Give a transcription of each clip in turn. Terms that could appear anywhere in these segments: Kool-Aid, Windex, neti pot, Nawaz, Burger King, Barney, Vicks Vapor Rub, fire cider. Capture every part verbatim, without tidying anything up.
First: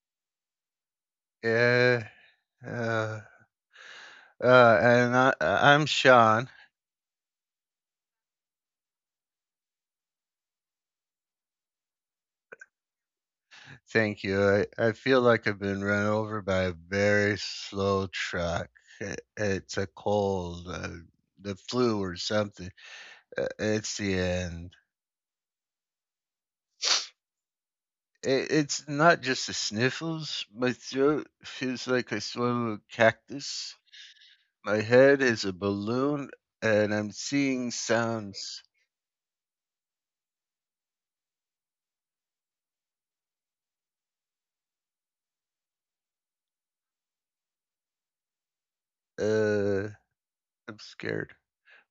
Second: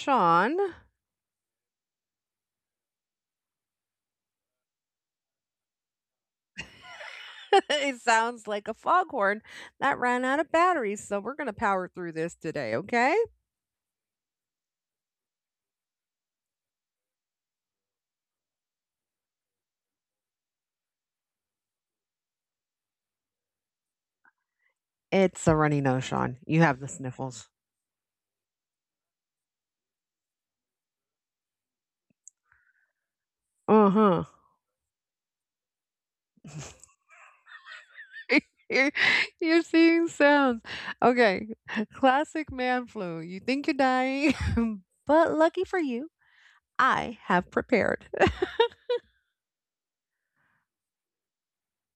Sean, Yeah. Uh, uh, and I, I'm Sean. it sounds like a foghorn that ran out of batteries, so we're gonna power through this today, okay? Thank you. I, I feel like I've been run over by a very slow truck. It, it's a cold, uh, the flu, or something. Uh, it's the end. It's a runny nose, Sean. You have the sniffles. It, it's not just the sniffles. My throat feels like I swallowed a cactus. Uh-huh. My head is a balloon, and I'm seeing sounds. You're, you're seeing sounds. Okay. Classic man flu. You think you're dying, but lucky for you, I have prepared. Uh, I'm scared.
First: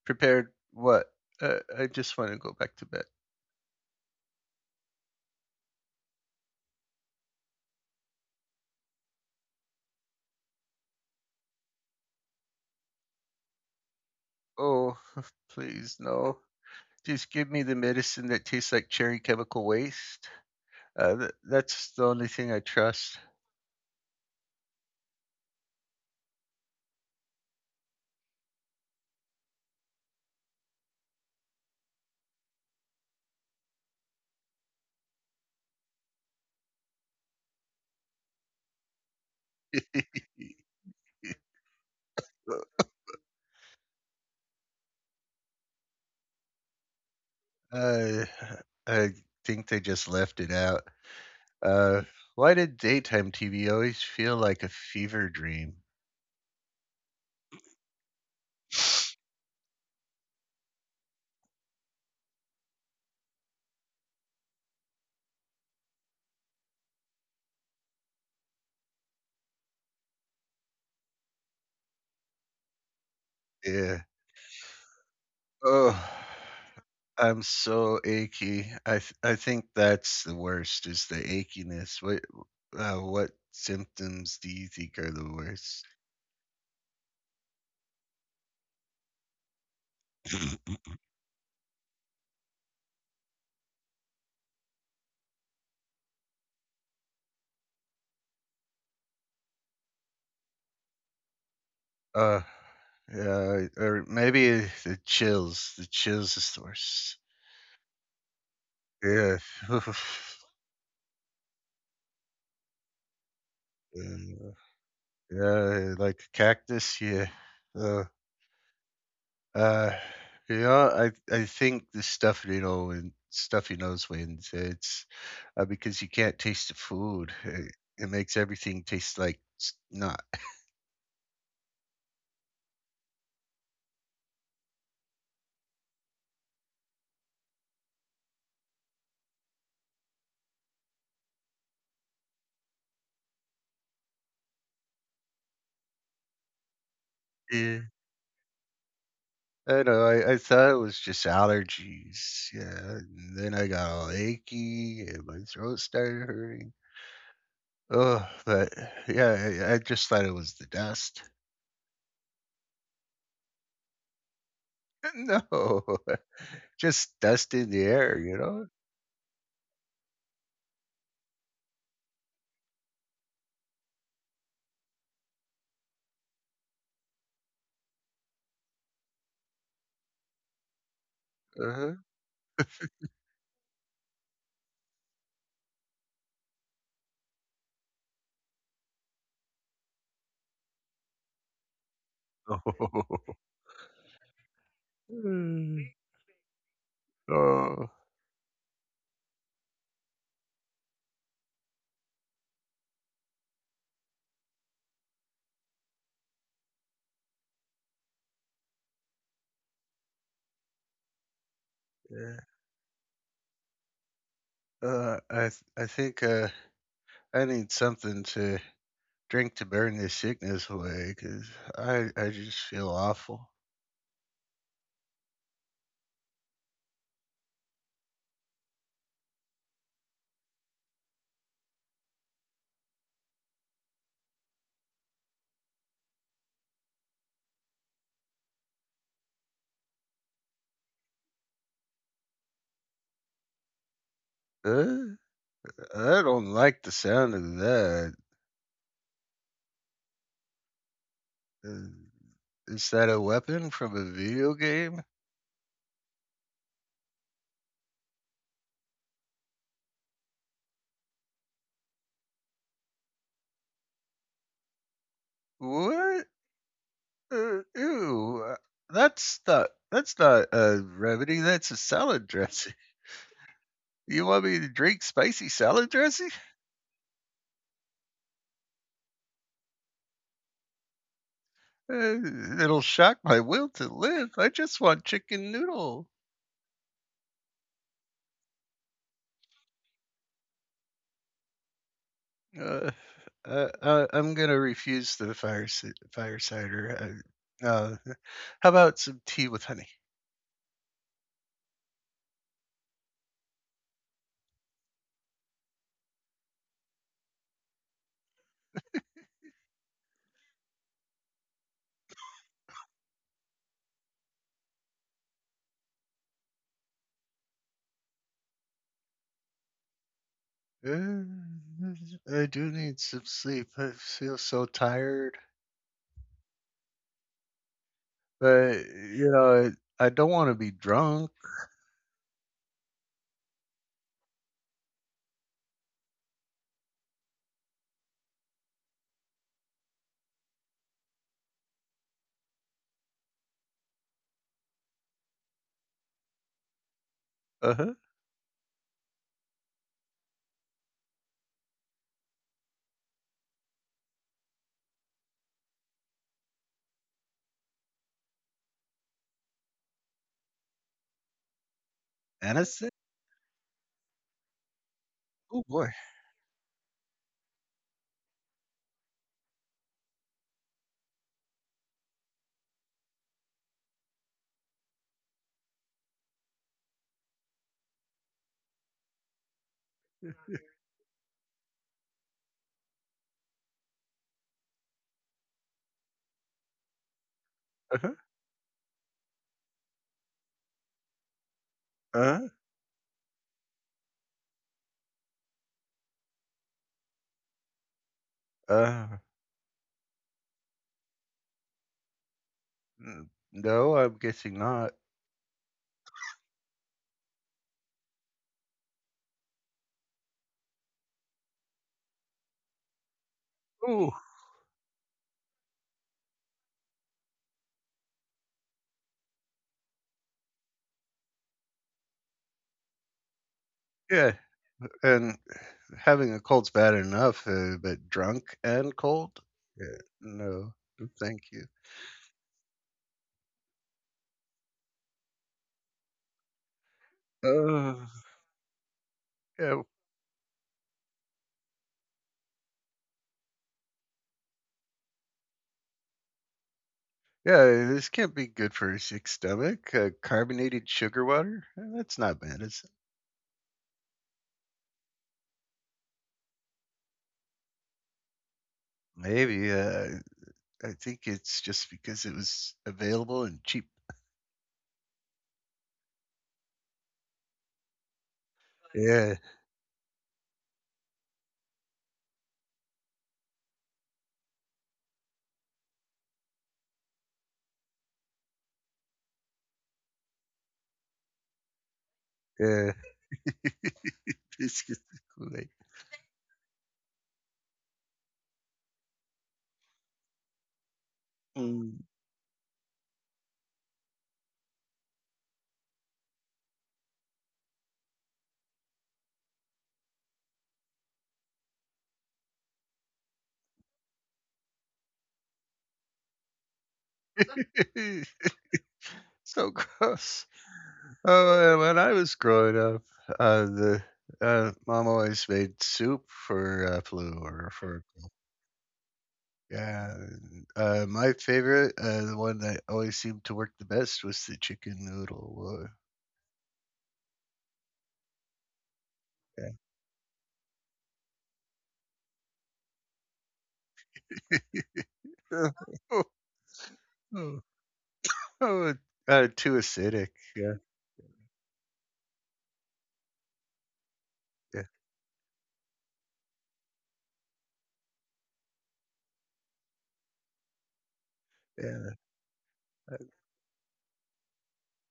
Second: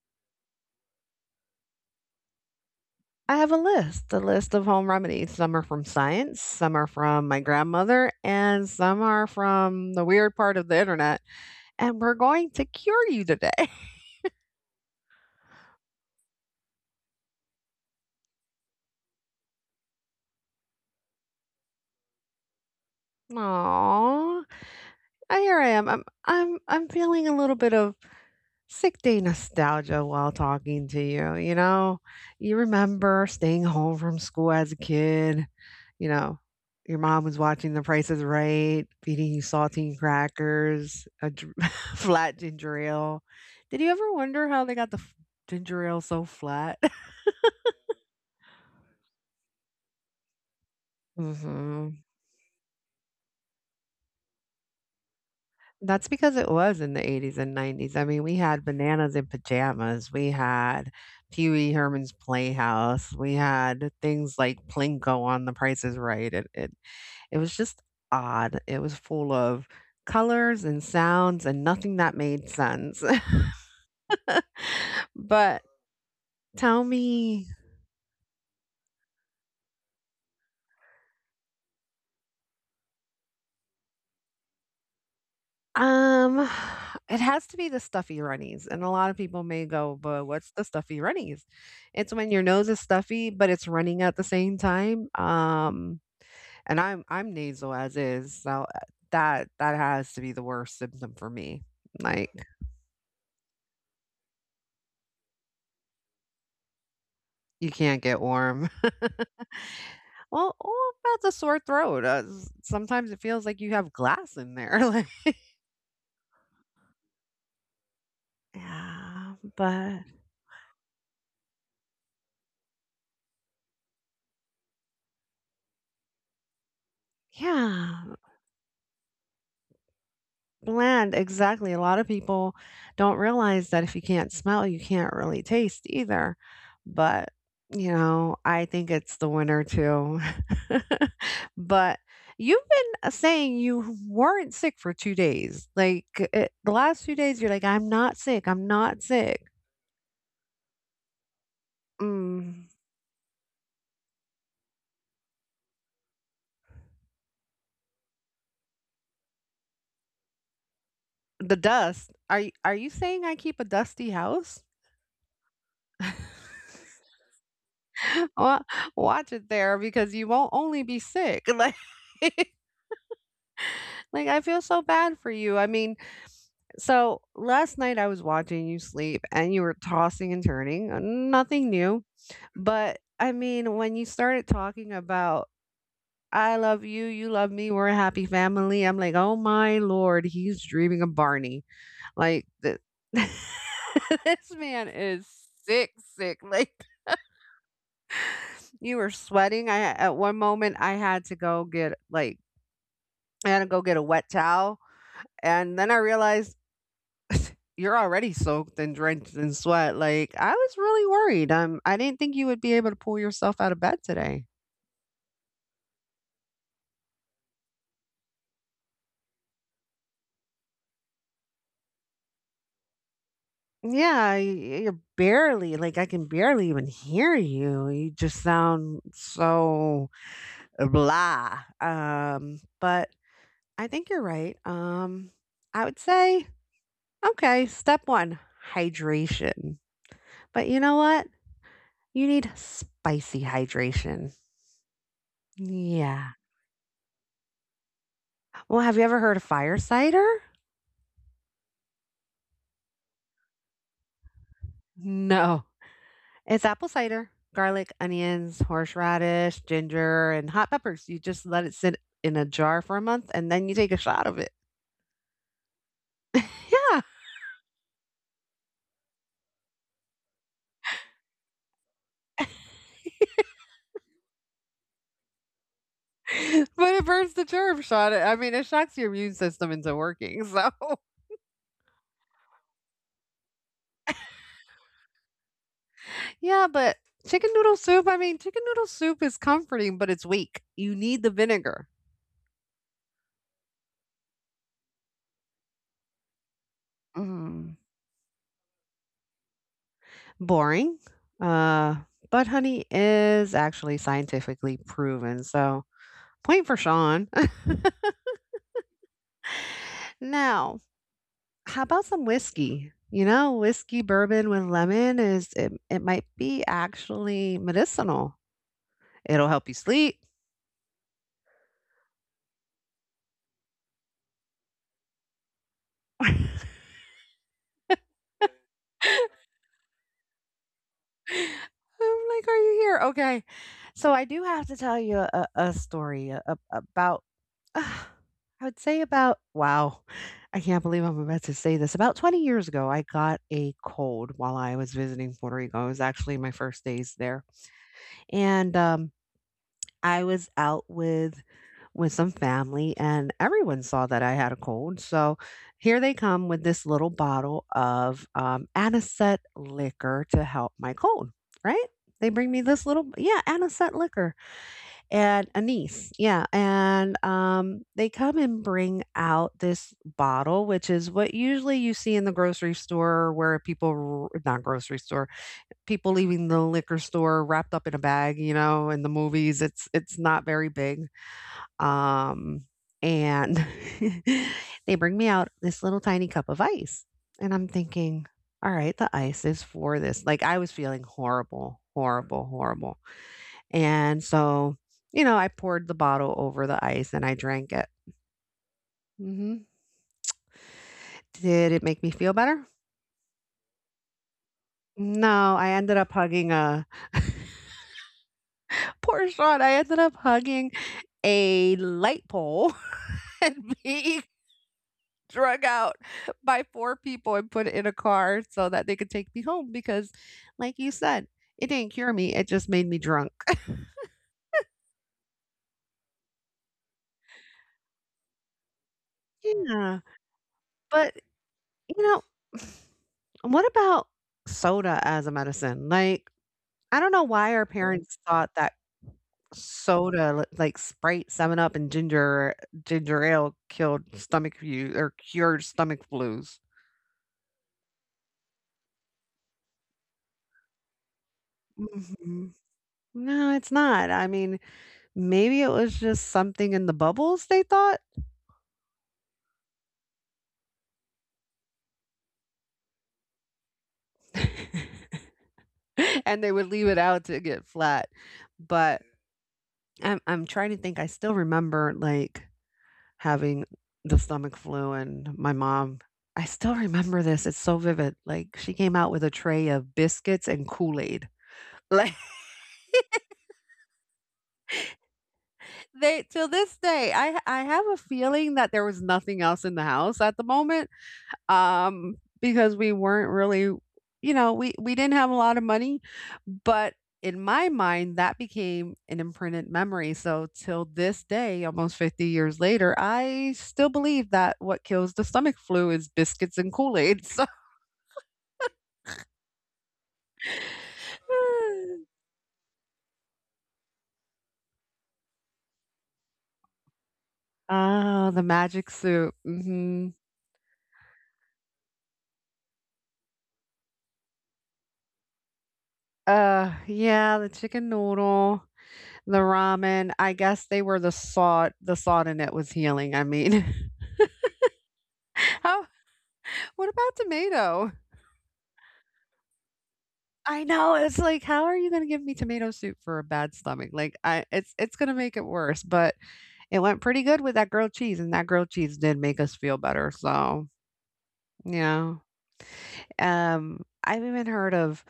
Prepared what? Uh, I just want to go back to bed. I have a list, a list of home remedies. Some are from science, some are from my grandmother, and some are from the weird part of the internet. And we're going to cure you today. Oh, please, no. Just give me the medicine that tastes like cherry chemical waste. Uh, th- that's the only thing I trust. Aw, I- Here I am. I'm I'm I'm feeling a little bit of sick day nostalgia while talking to you. You know, You remember staying home from school as a kid. You know, your mom was watching The Price is Right, feeding you saltine crackers, a dr- flat ginger ale. Did you ever wonder how they got the f- ginger ale so flat? uh, I think they just left it out. hmm Uh, why did daytime T V always feel like a fever dream? That's because it was in the eighties and nineties. I mean, we had Bananas in Pajamas. We had Pee Wee Herman's Playhouse. We had things like Plinko on The Price is Right. It, it, it was just odd. It was full of colors and sounds and nothing that made sense. Yeah. but Oh, tell I'm me, so achy. I th- I think that's the worst is the achiness. What uh, what symptoms do you think are the worst? um, it has to be the stuffy runnies. And a lot of people may go, but what's the stuffy runnies? It's when your nose is stuffy, but it's running at the same time. Um, And I'm I'm nasal as is, so, uh, that that has to be the worst symptom for me. Like, Uh, yeah, or maybe the chills. The chills is the worst. you can't get warm. Yeah. Well, all about the sore throat, uh, s sometimes it feels like you have glass Uh, in there, like yeah, like a cactus. Yeah. yeah, Uh, but yeah, I I think the stuffy know and stuffy nose wins. It's uh, because you can't taste the food. It, it yeah. makes everything taste like s- not. Bland, exactly. A lot of people don't realize that if you can't smell, you can't really taste either. But, you know, I think it's the winner too. but you've been uh, saying you weren't sick for two days. Like it, the last few days, you're like, Yeah. I'm not sick. I'm not sick. I know. I, I thought it was just allergies. Mm, Yeah. And then I got all achy and my throat started hurting. Oh, but yeah, I, I just thought it was the dust. the dust. Are you, are you saying I keep a dusty house? No, just dust in the air, Wa- you Watch it there because you won't only be sick. Like Like, I feel so bad for you. I mean, so last night I was watching you sleep and you were tossing and turning, uh, nothing know? new. But I mean, when you started talking about, I love you, you love me, we're a happy family, I'm like, oh my lord, he's dreaming of Barney. Like, th- Uh-huh. this man is Mm. sick, sick. Like, Oh, you were sweating. I, at one moment, I had to go get, like, I had to go get a wet towel. And then I realized you're already soaked and drenched in sweat. Like, I was really worried. Um, I didn't think you yeah. would be able to pull yourself out of bed today. Uh, I th- I think uh, I need something to drink to burn this sickness away because I I just feel awful. Yeah, y- you're barely like I can barely even hear you. You just sound so blah. Um, but I think you're right. Um, I would say okay, step one, hydration. But you know what? You need spicy hydration. Uh, I Yeah. don't like the sound of that. Well, have you ever heard of fire cider? Uh, is that a weapon from a video game? No. It's apple cider, garlic, onions, horseradish, ginger, and hot peppers. You just let it sit in a jar for a month, and then you take a shot of it. What? Yeah, Uh, ew! uh, That's not that's not a remedy. That's a salad dressing. You want me to drink spicy salad dressing? but it burns the germ shot. I mean, it shocks your immune system into working, so Uh, It'll shock my will to live. I just want chicken noodle. Yeah, but chicken noodle soup, I mean, chicken noodle soup is comforting, but it's weak. You need the vinegar. Uh, uh, uh, I'm gonna refuse the fire ci- fire cider. Uh, Mm. uh, how about some tea with honey? Boring, uh, but honey is actually scientifically proven, so point for Sean. Now how about some whiskey? You know, whiskey bourbon with lemon is it, it might be actually medicinal. It'll help you sleep. Uh, I do need some sleep. I feel so tired, I'm but you know, I, I don't want to be drunk. like, are you here? Okay. So I do have to tell you a, a story a- a- about, uh, I would say about, wow, I can't believe I'm about to say this. About twenty years ago, I got a cold while I was visiting Puerto Rico. It was actually my first days there. Uh huh. And um, I was out with with some family, and everyone saw that I had a cold. So here they come with this little bottle of um, anisette liquor to help my cold, right? They bring And me this little, yeah, anisette liquor and oh boy. anise. Yeah. And um, they come and bring out this bottle, which is what usually you see in the grocery store where people, r- not grocery store, people leaving the liquor store wrapped up in a bag, you know, in the movies. It's, it's not very big um, and they bring me out this little tiny cup of ice. And I'm Uh huh. thinking, all right, the ice is for this. Like I was feeling horrible, Uh horrible, huh. horrible. And so, you know, I poured the bottle over the ice and I drank it. Uh, Hmm. Did it make me feel better? n- no, I'm guessing not. No, I ended up hugging a poor Sean. I ended up hugging a light pole and Oh being drug out by four people and put it in a car so that they could take me home because, like you said, it didn't cure me. It just made me drunk. yeah. And having a cold's bad enough, uh, but drunk and cold. Yeah. Yeah. No, But, thank you. you know, what about soda as a medicine? Like, I don't know why our Ugh, parents thought that yeah, soda, li- like Sprite, Seven Up, and ginger ginger ale, killed stomach flu or cured stomach flus. yeah, this can't be good for a sick stomach. Uh, carbonated sugar water? Uh, That's not Mhm. bad. It's No, it's not. I mean, maybe it was just something in the bubbles they thought Maybe. Uh, I think it's just because it was available and cheap. and they would leave it out to get flat, but Yeah, I'm I'm trying to think, I still remember, like, having the stomach flu and my mom I still remember this, it's so vivid, like, she came out with a tray of biscuits and Kool-Aid. Like, yeah. Biscuits and they till this day, I I have a feeling that there was nothing else in the house at the moment, Kool-Aid. um, because we weren't really, you know, we we didn't have a lot of money, but in my mind, that became an imprinted memory. So till this day, almost fifty years later, I still believe that what kills the stomach flu is biscuits and Kool-Aid. So Mm. So gross. Oh, and when I was growing up, uh, the uh, mom always made soup for uh, flu or for oh, the magic soup. Hmm. yeah, uh, my favorite, uh, the one that always seemed to work the best was the chicken noodle. Uh, Uh, yeah, the chicken noodle, the ramen. I guess they were the salt. The salt in it was healing. I mean, Yeah. how? What about Oh, tomato? oh, uh, too acidic. I Yeah, know, it's like, how are you gonna give me tomato soup for a bad stomach? Like, I it's yeah, it's gonna make it worse, but it went pretty good with that grilled cheese, and that grilled cheese did make us feel better, so, yeah. yeah. Um, I've even heard of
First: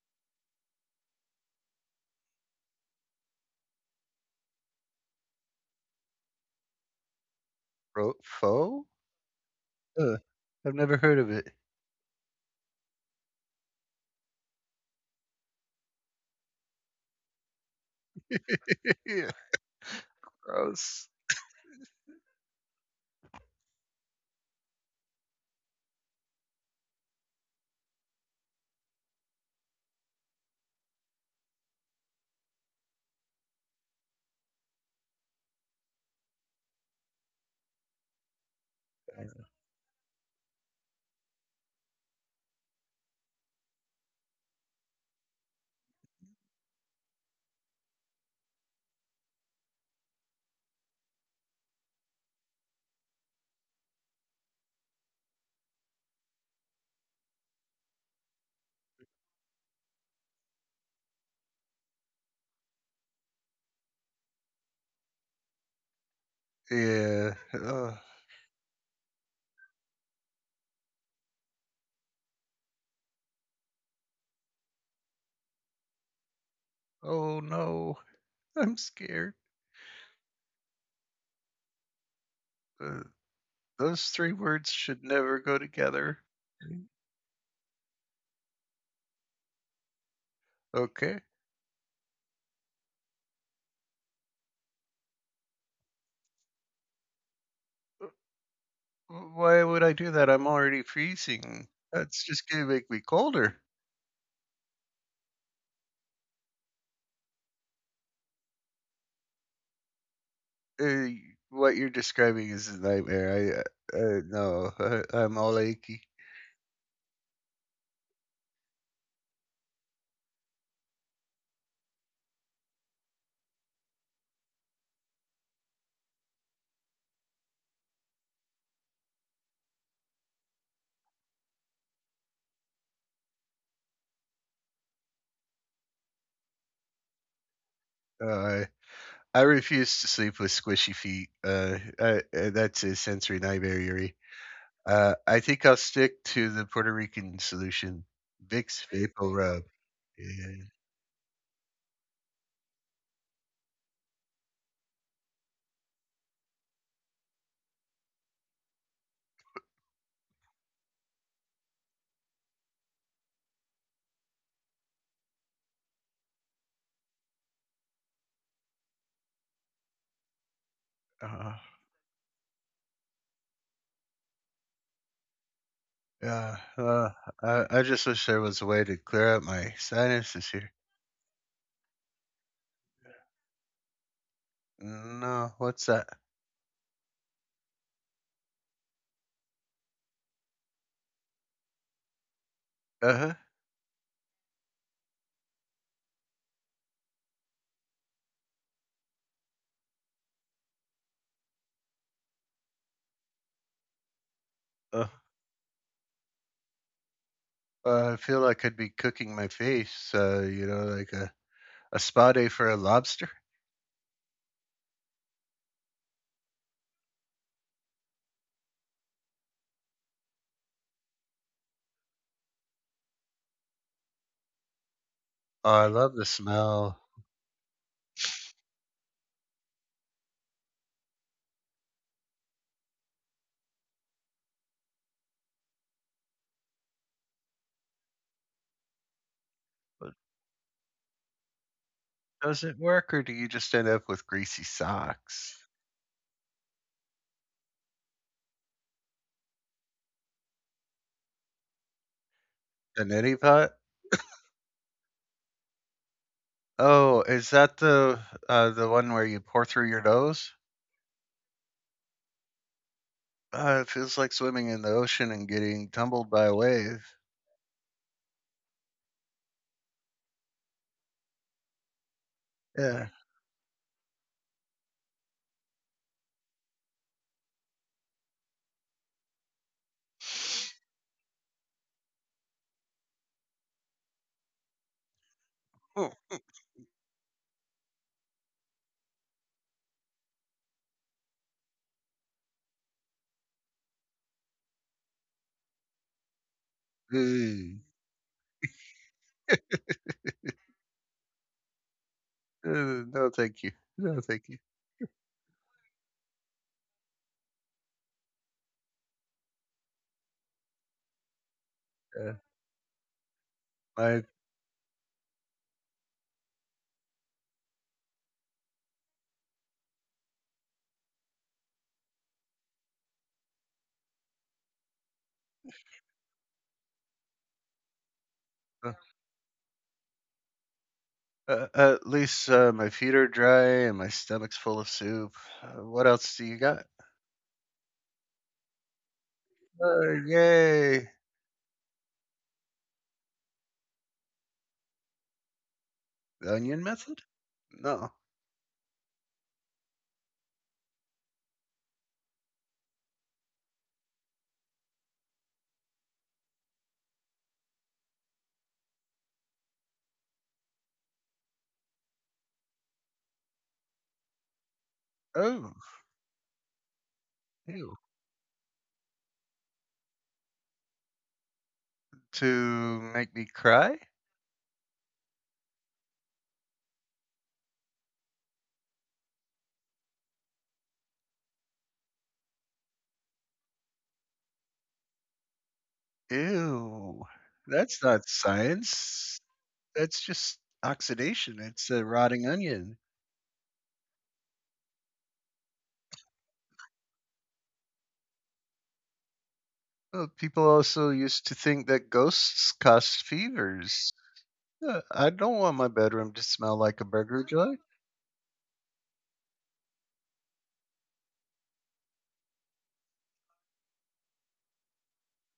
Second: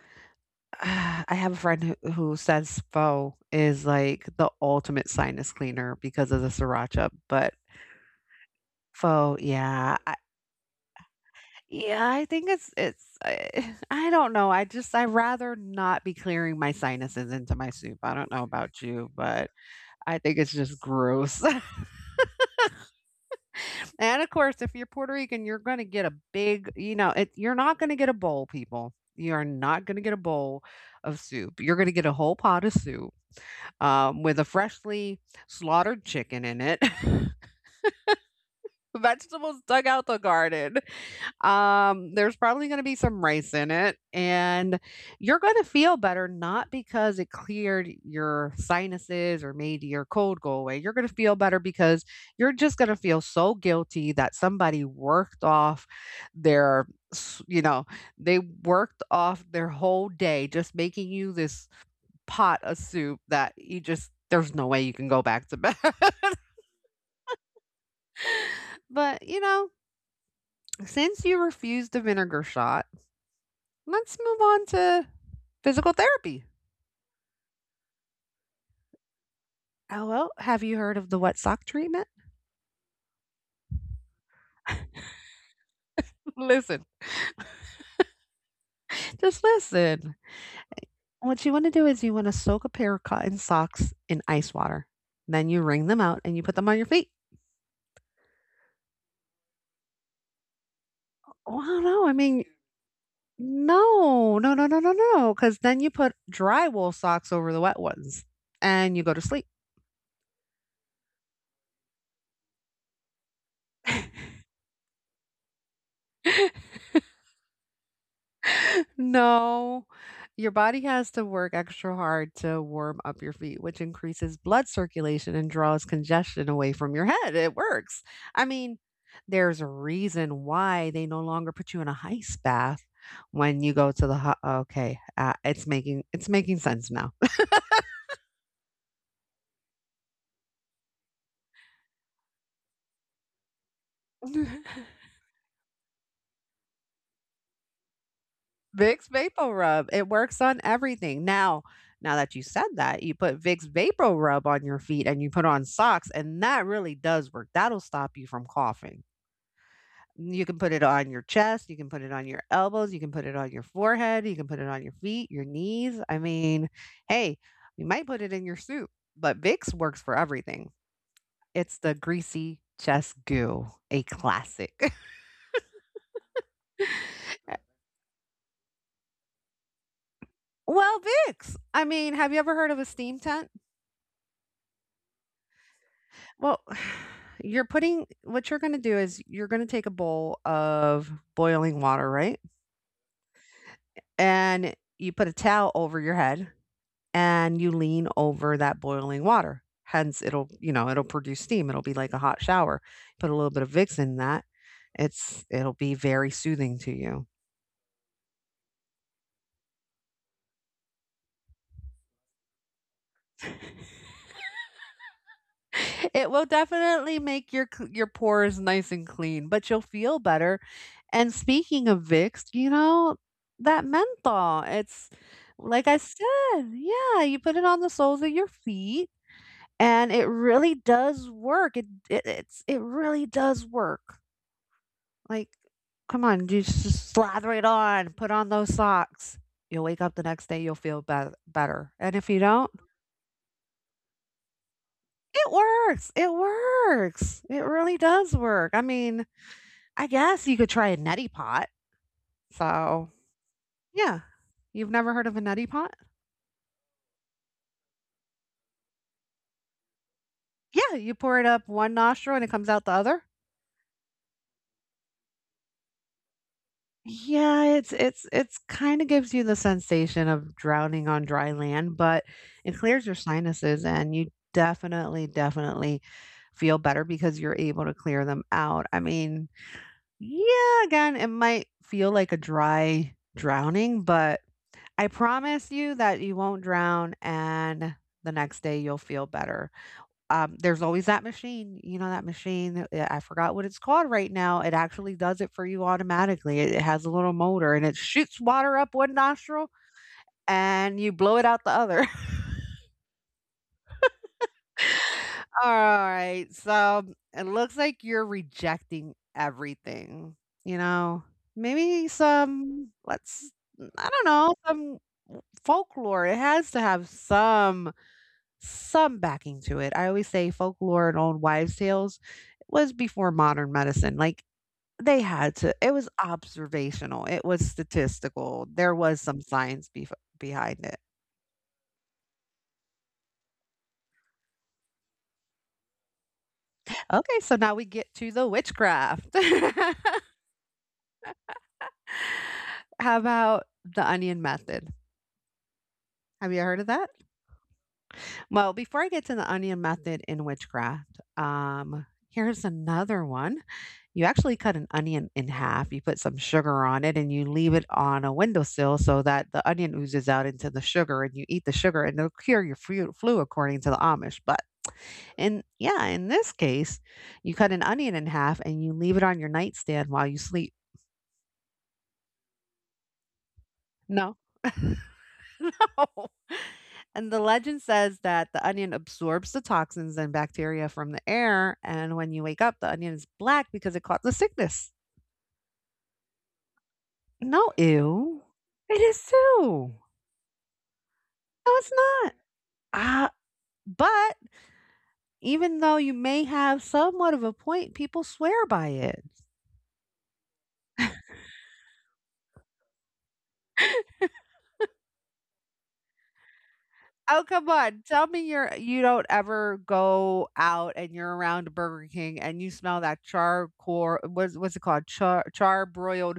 I have a friend who who says pho is, like, the ultimate sinus cleaner because of the sriracha, but Ro- pho? pho, yeah. Uh, I've never heard of it. Yeah, I think it's it's I I don't know, I just I rather not be clearing my sinuses into my soup, I don't know about you, Yeah, but I think it's just gross. gross, and of course, if you're Puerto Rican, you're gonna get a big you know, it you're not gonna get a bowl, people. You are not gonna get a bowl of soup. You're gonna get a whole pot of soup, um, with a freshly slaughtered chicken in it, vegetables dug out the garden. Um, there's probably going to be some rice in it, and you're going to feel better not because it cleared your sinuses or made your cold go away. You're going to feel better because you're just going to feel so guilty that somebody worked off their, s- you know, they worked off their whole day just making you this pot of soup that you just, there's no way you can go back to bed. Yeah. Uh, but, you know, since you refused the vinegar shot, let's move on to physical therapy. Oh no, I'm scared. Oh, well, have you heard of the wet sock treatment? Uh, those three words should never go together. Listen, just listen. Okay. What you want to do is you want to soak a pair of cotton socks in ice water. Then you wring them out and you put them on your feet. W why would I do that? I'm already freezing. Well, no! I That's mean, just gonna make me colder. no, no, no, no, no, no. Because then you put dry wool socks over the wet ones and you go to sleep. Uh, what you're describing is a nightmare. I, uh, uh, no, uh, I'm all achy. No, your body has to work extra hard to warm up your feet, which increases blood circulation and draws congestion away from your head. It works. I mean, there's a reason why they no longer put you in a ice bath when you go to the hot. Okay, uh, it's making it's making sense now. Uh, I refuse to sleep with squishy feet. Uh, uh, uh, that's a sensory nightmare, Yuri. Uh, I think I'll stick to the Puerto Rican solution, Vicks Vicks Vapor Vapor Rub. Rub. It works on Yeah. everything. Now, now that you said that, you put Vicks Vapor Rub on your feet and you put on socks, and that really does work. That'll stop you from coughing. You can put it on your chest, you can put it on your elbows, you can put it on your forehead, you can put it on your feet, your knees. I mean, hey, you might put it in your soup, but Vicks works for everything. Uh, It's the greasy chest goo, a classic. yeah. Uh, I, I just wish there was a way to clear out my sinuses here. well, Vicks. I mean, have you ever heard of a steam tent? No, what's that? Well, you're putting what you're going to do is you're going to take a bowl of boiling water, right? Uh-huh. And you put a towel over your head and you lean over that boiling water. Hence, it'll, you know, it'll produce steam. It'll be like a hot shower. Put a little bit of Vicks in that. Uh, It's it'll be very soothing to you. Uh, I feel like I'd be cooking my face, uh, you know, like a, a spa day for a lobster. It will definitely make your c- your pores nice and clean, but you'll feel better. And speaking of Vicks, you know, that menthol, it's Oh, I like I love the said, smell. yeah, you put it on the soles of your feet and it really does work. It, it it's it really does work. Like, come on, you just slather it on, put on those socks. You'll wake But up the next day, you'll feel be- better. And if you does don't, it work, or do you just end up with greasy it socks? works. It works. It really does work. I mean, I guess you could try a neti pot. The So, neti pot? yeah. You've never heard of a neti pot? Oh, is that the uh, the one where you pour through your nose? Yeah, you pour it up one nostril and it comes out the other. Uh, it feels like swimming in the ocean and getting tumbled by a wave. Yeah, it's it's it's kinda gives you the sensation of drowning on dry land, but it Yeah. clears your sinuses and you definitely, definitely feel better because you're able to clear them out. I mean, yeah, again, it might feel like a dry drowning, but I promise you Oh. that you won't drown and the next day you'll feel better. Um, there's always that machine, you know, that machine, eh, I forgot what it's called right now. It actually does it for you automatically. It it has a little motor Mm. and it shoots water up one nostril and you blow it out the other. Uh, no, thank you. No, thank you. Alright, so it looks like you're rejecting everything, you know? Maybe Uh, some, let's, mm, my I uh, don't know, some folklore, it has to have some some backing to it. I always say folklore and old wives' tales was before modern medicine, like, they had to. It was observational, it was statistical. There was some science bef behind it. Uh, at least uh, my feet are dry and my stomach's full of soup. Uh, what else do you got? Okay, so now we get to the witchcraft. Uh, yay! How about the onion method? The Have you onion heard of that? method? No. Well, before I get to the onion method in witchcraft, um, here's another one. You actually cut an onion in half, you put some sugar on it, and you leave it on a windowsill so that the onion oozes out into the sugar, and you eat the sugar, and it'll cure your flu, flu according to the Amish. But and Oh, yeah, in this case, you cut an ew. onion in half and you leave it on your nightstand while you sleep. To make me cry? No. no. And the legend says that the onion absorbs the toxins and bacteria from the air. And when you wake up, the onion is black because it caught the sickness. Ew. No, That's not ew. It is science. too. That's just oxidation. No, It's it's a not. rotting onion. Ah, but even though you may have somewhat of a point, people swear by it. Uh, people also used to think that ghosts caused fevers. Uh, I don't want my bedroom to smell like a Oh, burger come joint. on. Tell me you're you don't ever go out and you're around Burger King and you smell that charcoal, what's what's it called? Char char broiled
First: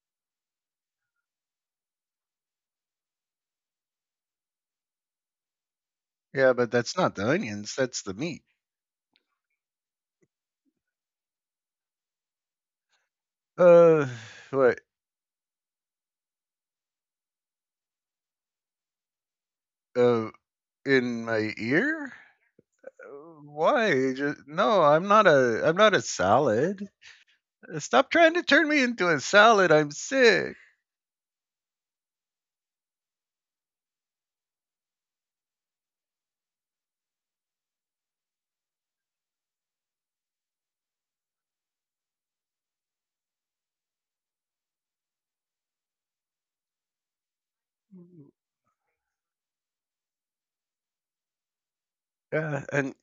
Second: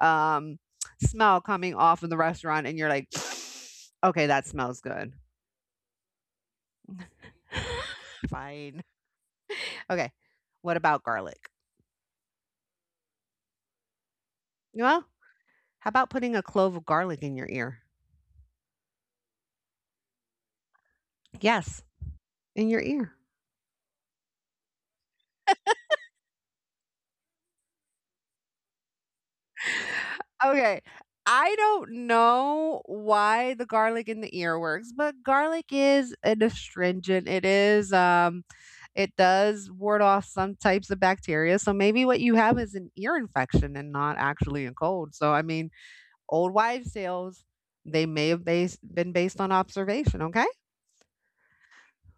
um smell coming off of the restaurant and you're like, "Okay, that smells good." Yeah, but that's not the onions, that's the meat. Fine. Okay. What about garlic? Uh, what? Well, how about putting a clove of garlic in your ear? Uh, in my ear? Yes, Uh, in your ear. Why? Just, no, I'm not a. I'm not a salad. Uh, Stop trying to turn me into a salad. I'm sick. Okay. I don't know why the garlic in the ear works, but garlic is an astringent. It is, um it does ward off some types of bacteria. So maybe what you have is an ear infection and not actually a cold. So I mean, old wives' tales, they may have based, been based on observation, okay? Uh, and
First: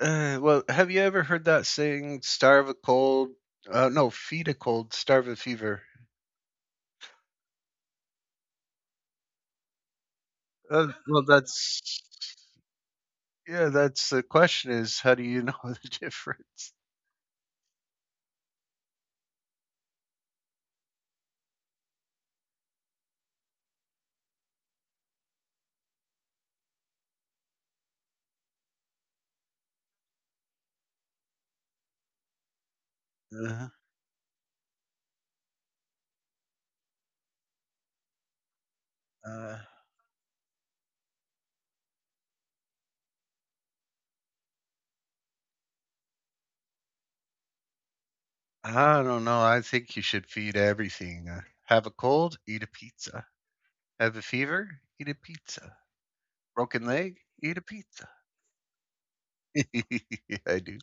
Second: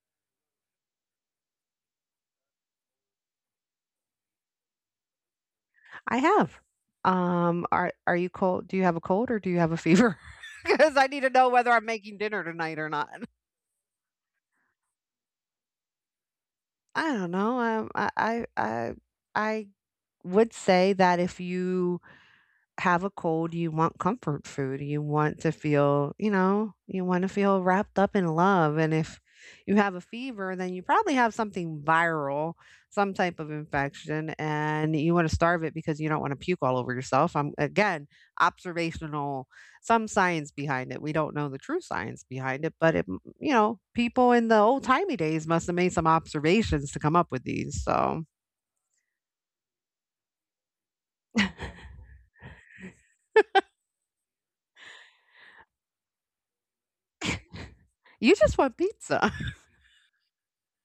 uh, Well, have you ever heard that saying? Starve a cold. Uh, no, feed a cold, starve a fever. I have. Um, are are you cold? Do you have a cold or do you have a fever? Uh, Because I need Well, to know whether that's I'm making dinner tonight or not. yeah. That's the question. Is how do you know the difference? I don't know. Um, I I I I would say that if you have a cold, you want comfort food. You want to feel, you know, you want to feel wrapped up in love. And if you have a fever, then you probably have something viral, some type of Uh, infection, and you want to starve it because you don't want to puke all over yourself. I'm again, observational, uh, some science behind it. We don't know the true science behind it, but it, you know, people in the old timey days must have made some observations to come up with these. So I don't know. I think you should feed everything. Uh, have a cold, eat a pizza. Have a fever, eat a pizza. Broken leg, eat a pizza. you just want pizza. I do.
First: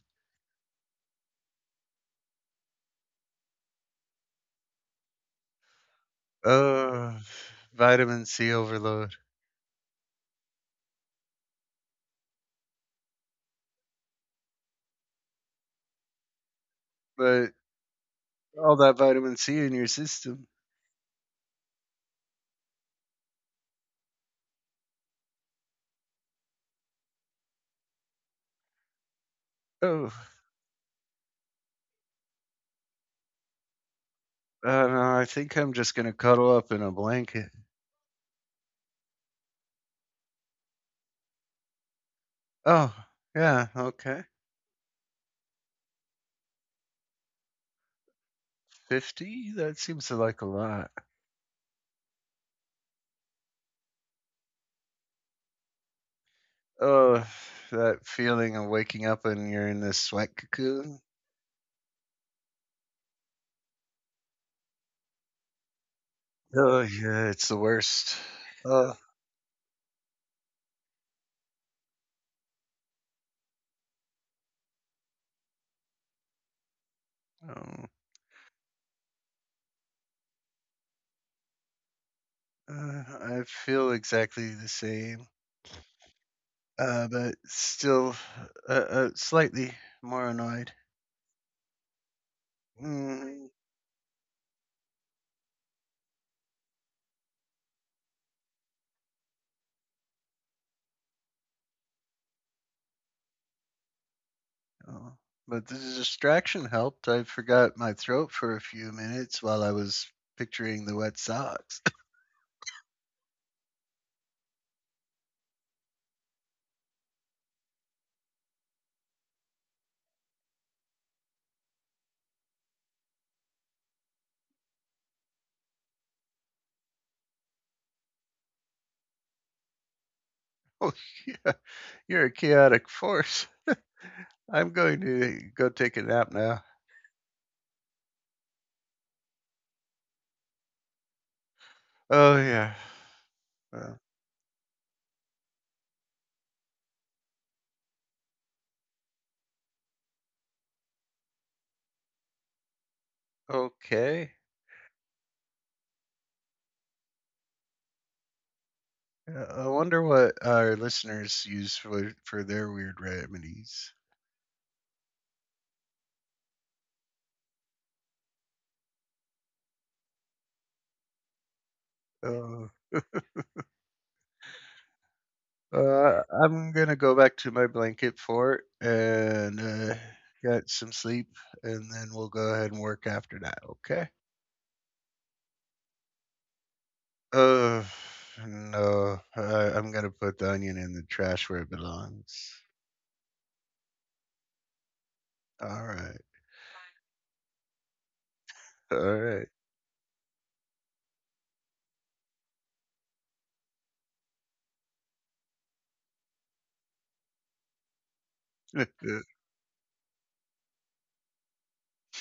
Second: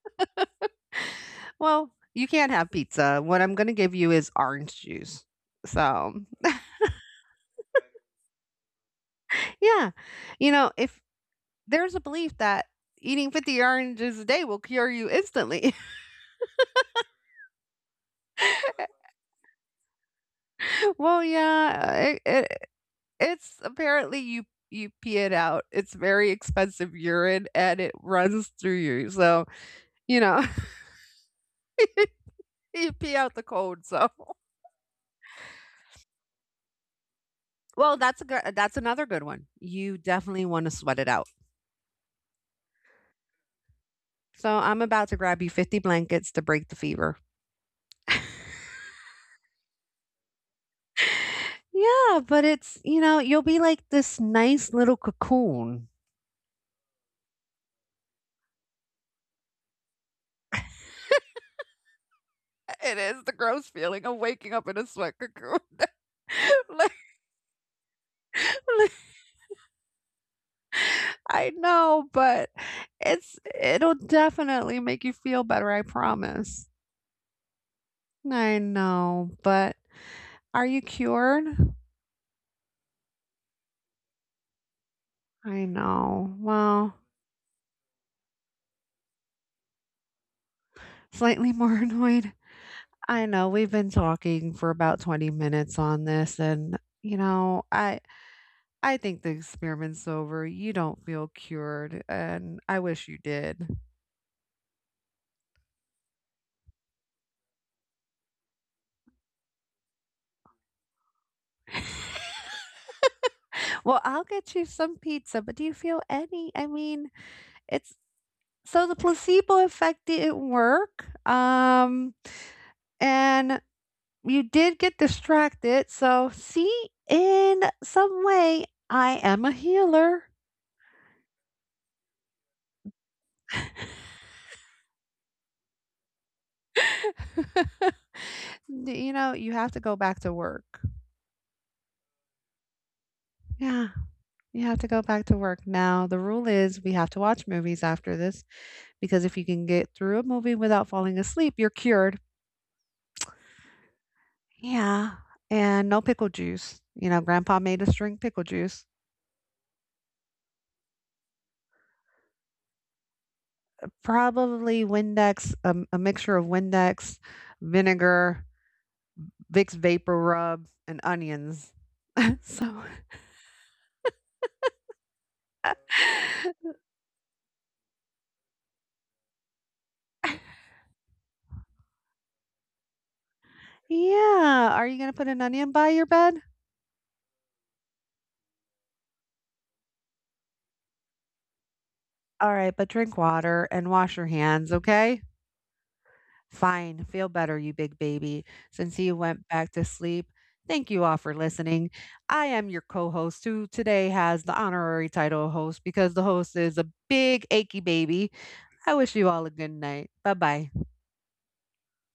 Well, you can't have pizza. What I'm gonna give you is orange juice. So, Uh, Vitamin C overload. yeah, you know, if there's a belief that eating fifty oranges a day will cure you instantly, But all that vitamin C in your system. well, yeah, it, it, it's apparently you you pee it out. It's very expensive urine, and it runs through you. So, Oh, you know. You pee out the cold, so uh, no, I think I'm just going to cuddle up in a blanket. well. That's a good. That's another good one. You definitely want to sweat it out. Oh, yeah, okay. So I'm about to grab you fifty blankets to break the fever. fifty? That seems like a lot. Yeah, but it's, you know, you'll be like this nice little cocoon. Oh, that feeling of waking up and you're in this sweat cocoon. It is the gross feeling of waking up in a sweat cocoon. Oh, Like yeah, it's the worst. Oh, like I know, but it's it'll definitely make you feel better, I promise. um, I know, but are you cured? uh, I feel exactly the same, I know. Well, uh, but still uh, uh, slightly more annoyed. slightly more annoyed. I Mm, know we've been talking for about twenty minutes on this and you know, I I think the experiment's over. You don't feel cured, and I wish you did. oh. But the distraction helped. I forgot my throat for a few minutes while I was picturing the wet socks. Well, I'll get you some pizza, but do you feel any? I mean, it's so the placebo effect didn't work. Um, and you did get distracted. So, see, in some way, I am a healer. Oh, yeah, you're a chaotic force. I'm going to go take a nap now. D- you know, you have to go back to work. Oh, yeah. Yeah, Uh, you have to go back to work now. The rule is we have to watch movies after this. Because if you can get through a movie without falling asleep, you're cured. okay. Yeah. And no pickle juice. You know, grandpa made us drink pickle juice. Uh, I wonder what our listeners use for for their weird remedies. Probably Windex, um, a mixture of Windex, vinegar, Vicks vapor rub, and onions. Uh, so, uh, I'm gonna go back to my blanket fort and uh, get some sleep, and then we'll go ahead and work after that. Okay. yeah. Are you going to put an onion by your bed? Uh, no, I, I'm gonna put the onion in the trash where it All belongs. right, but drink water and wash your hands, okay? All right. Fine. Feel better, you big baby. Since you All went back to sleep, thank you all for listening. I am your co host, who today has the honorary title of host because the host is a big achy baby. I wish right. you all a good night. Bye bye.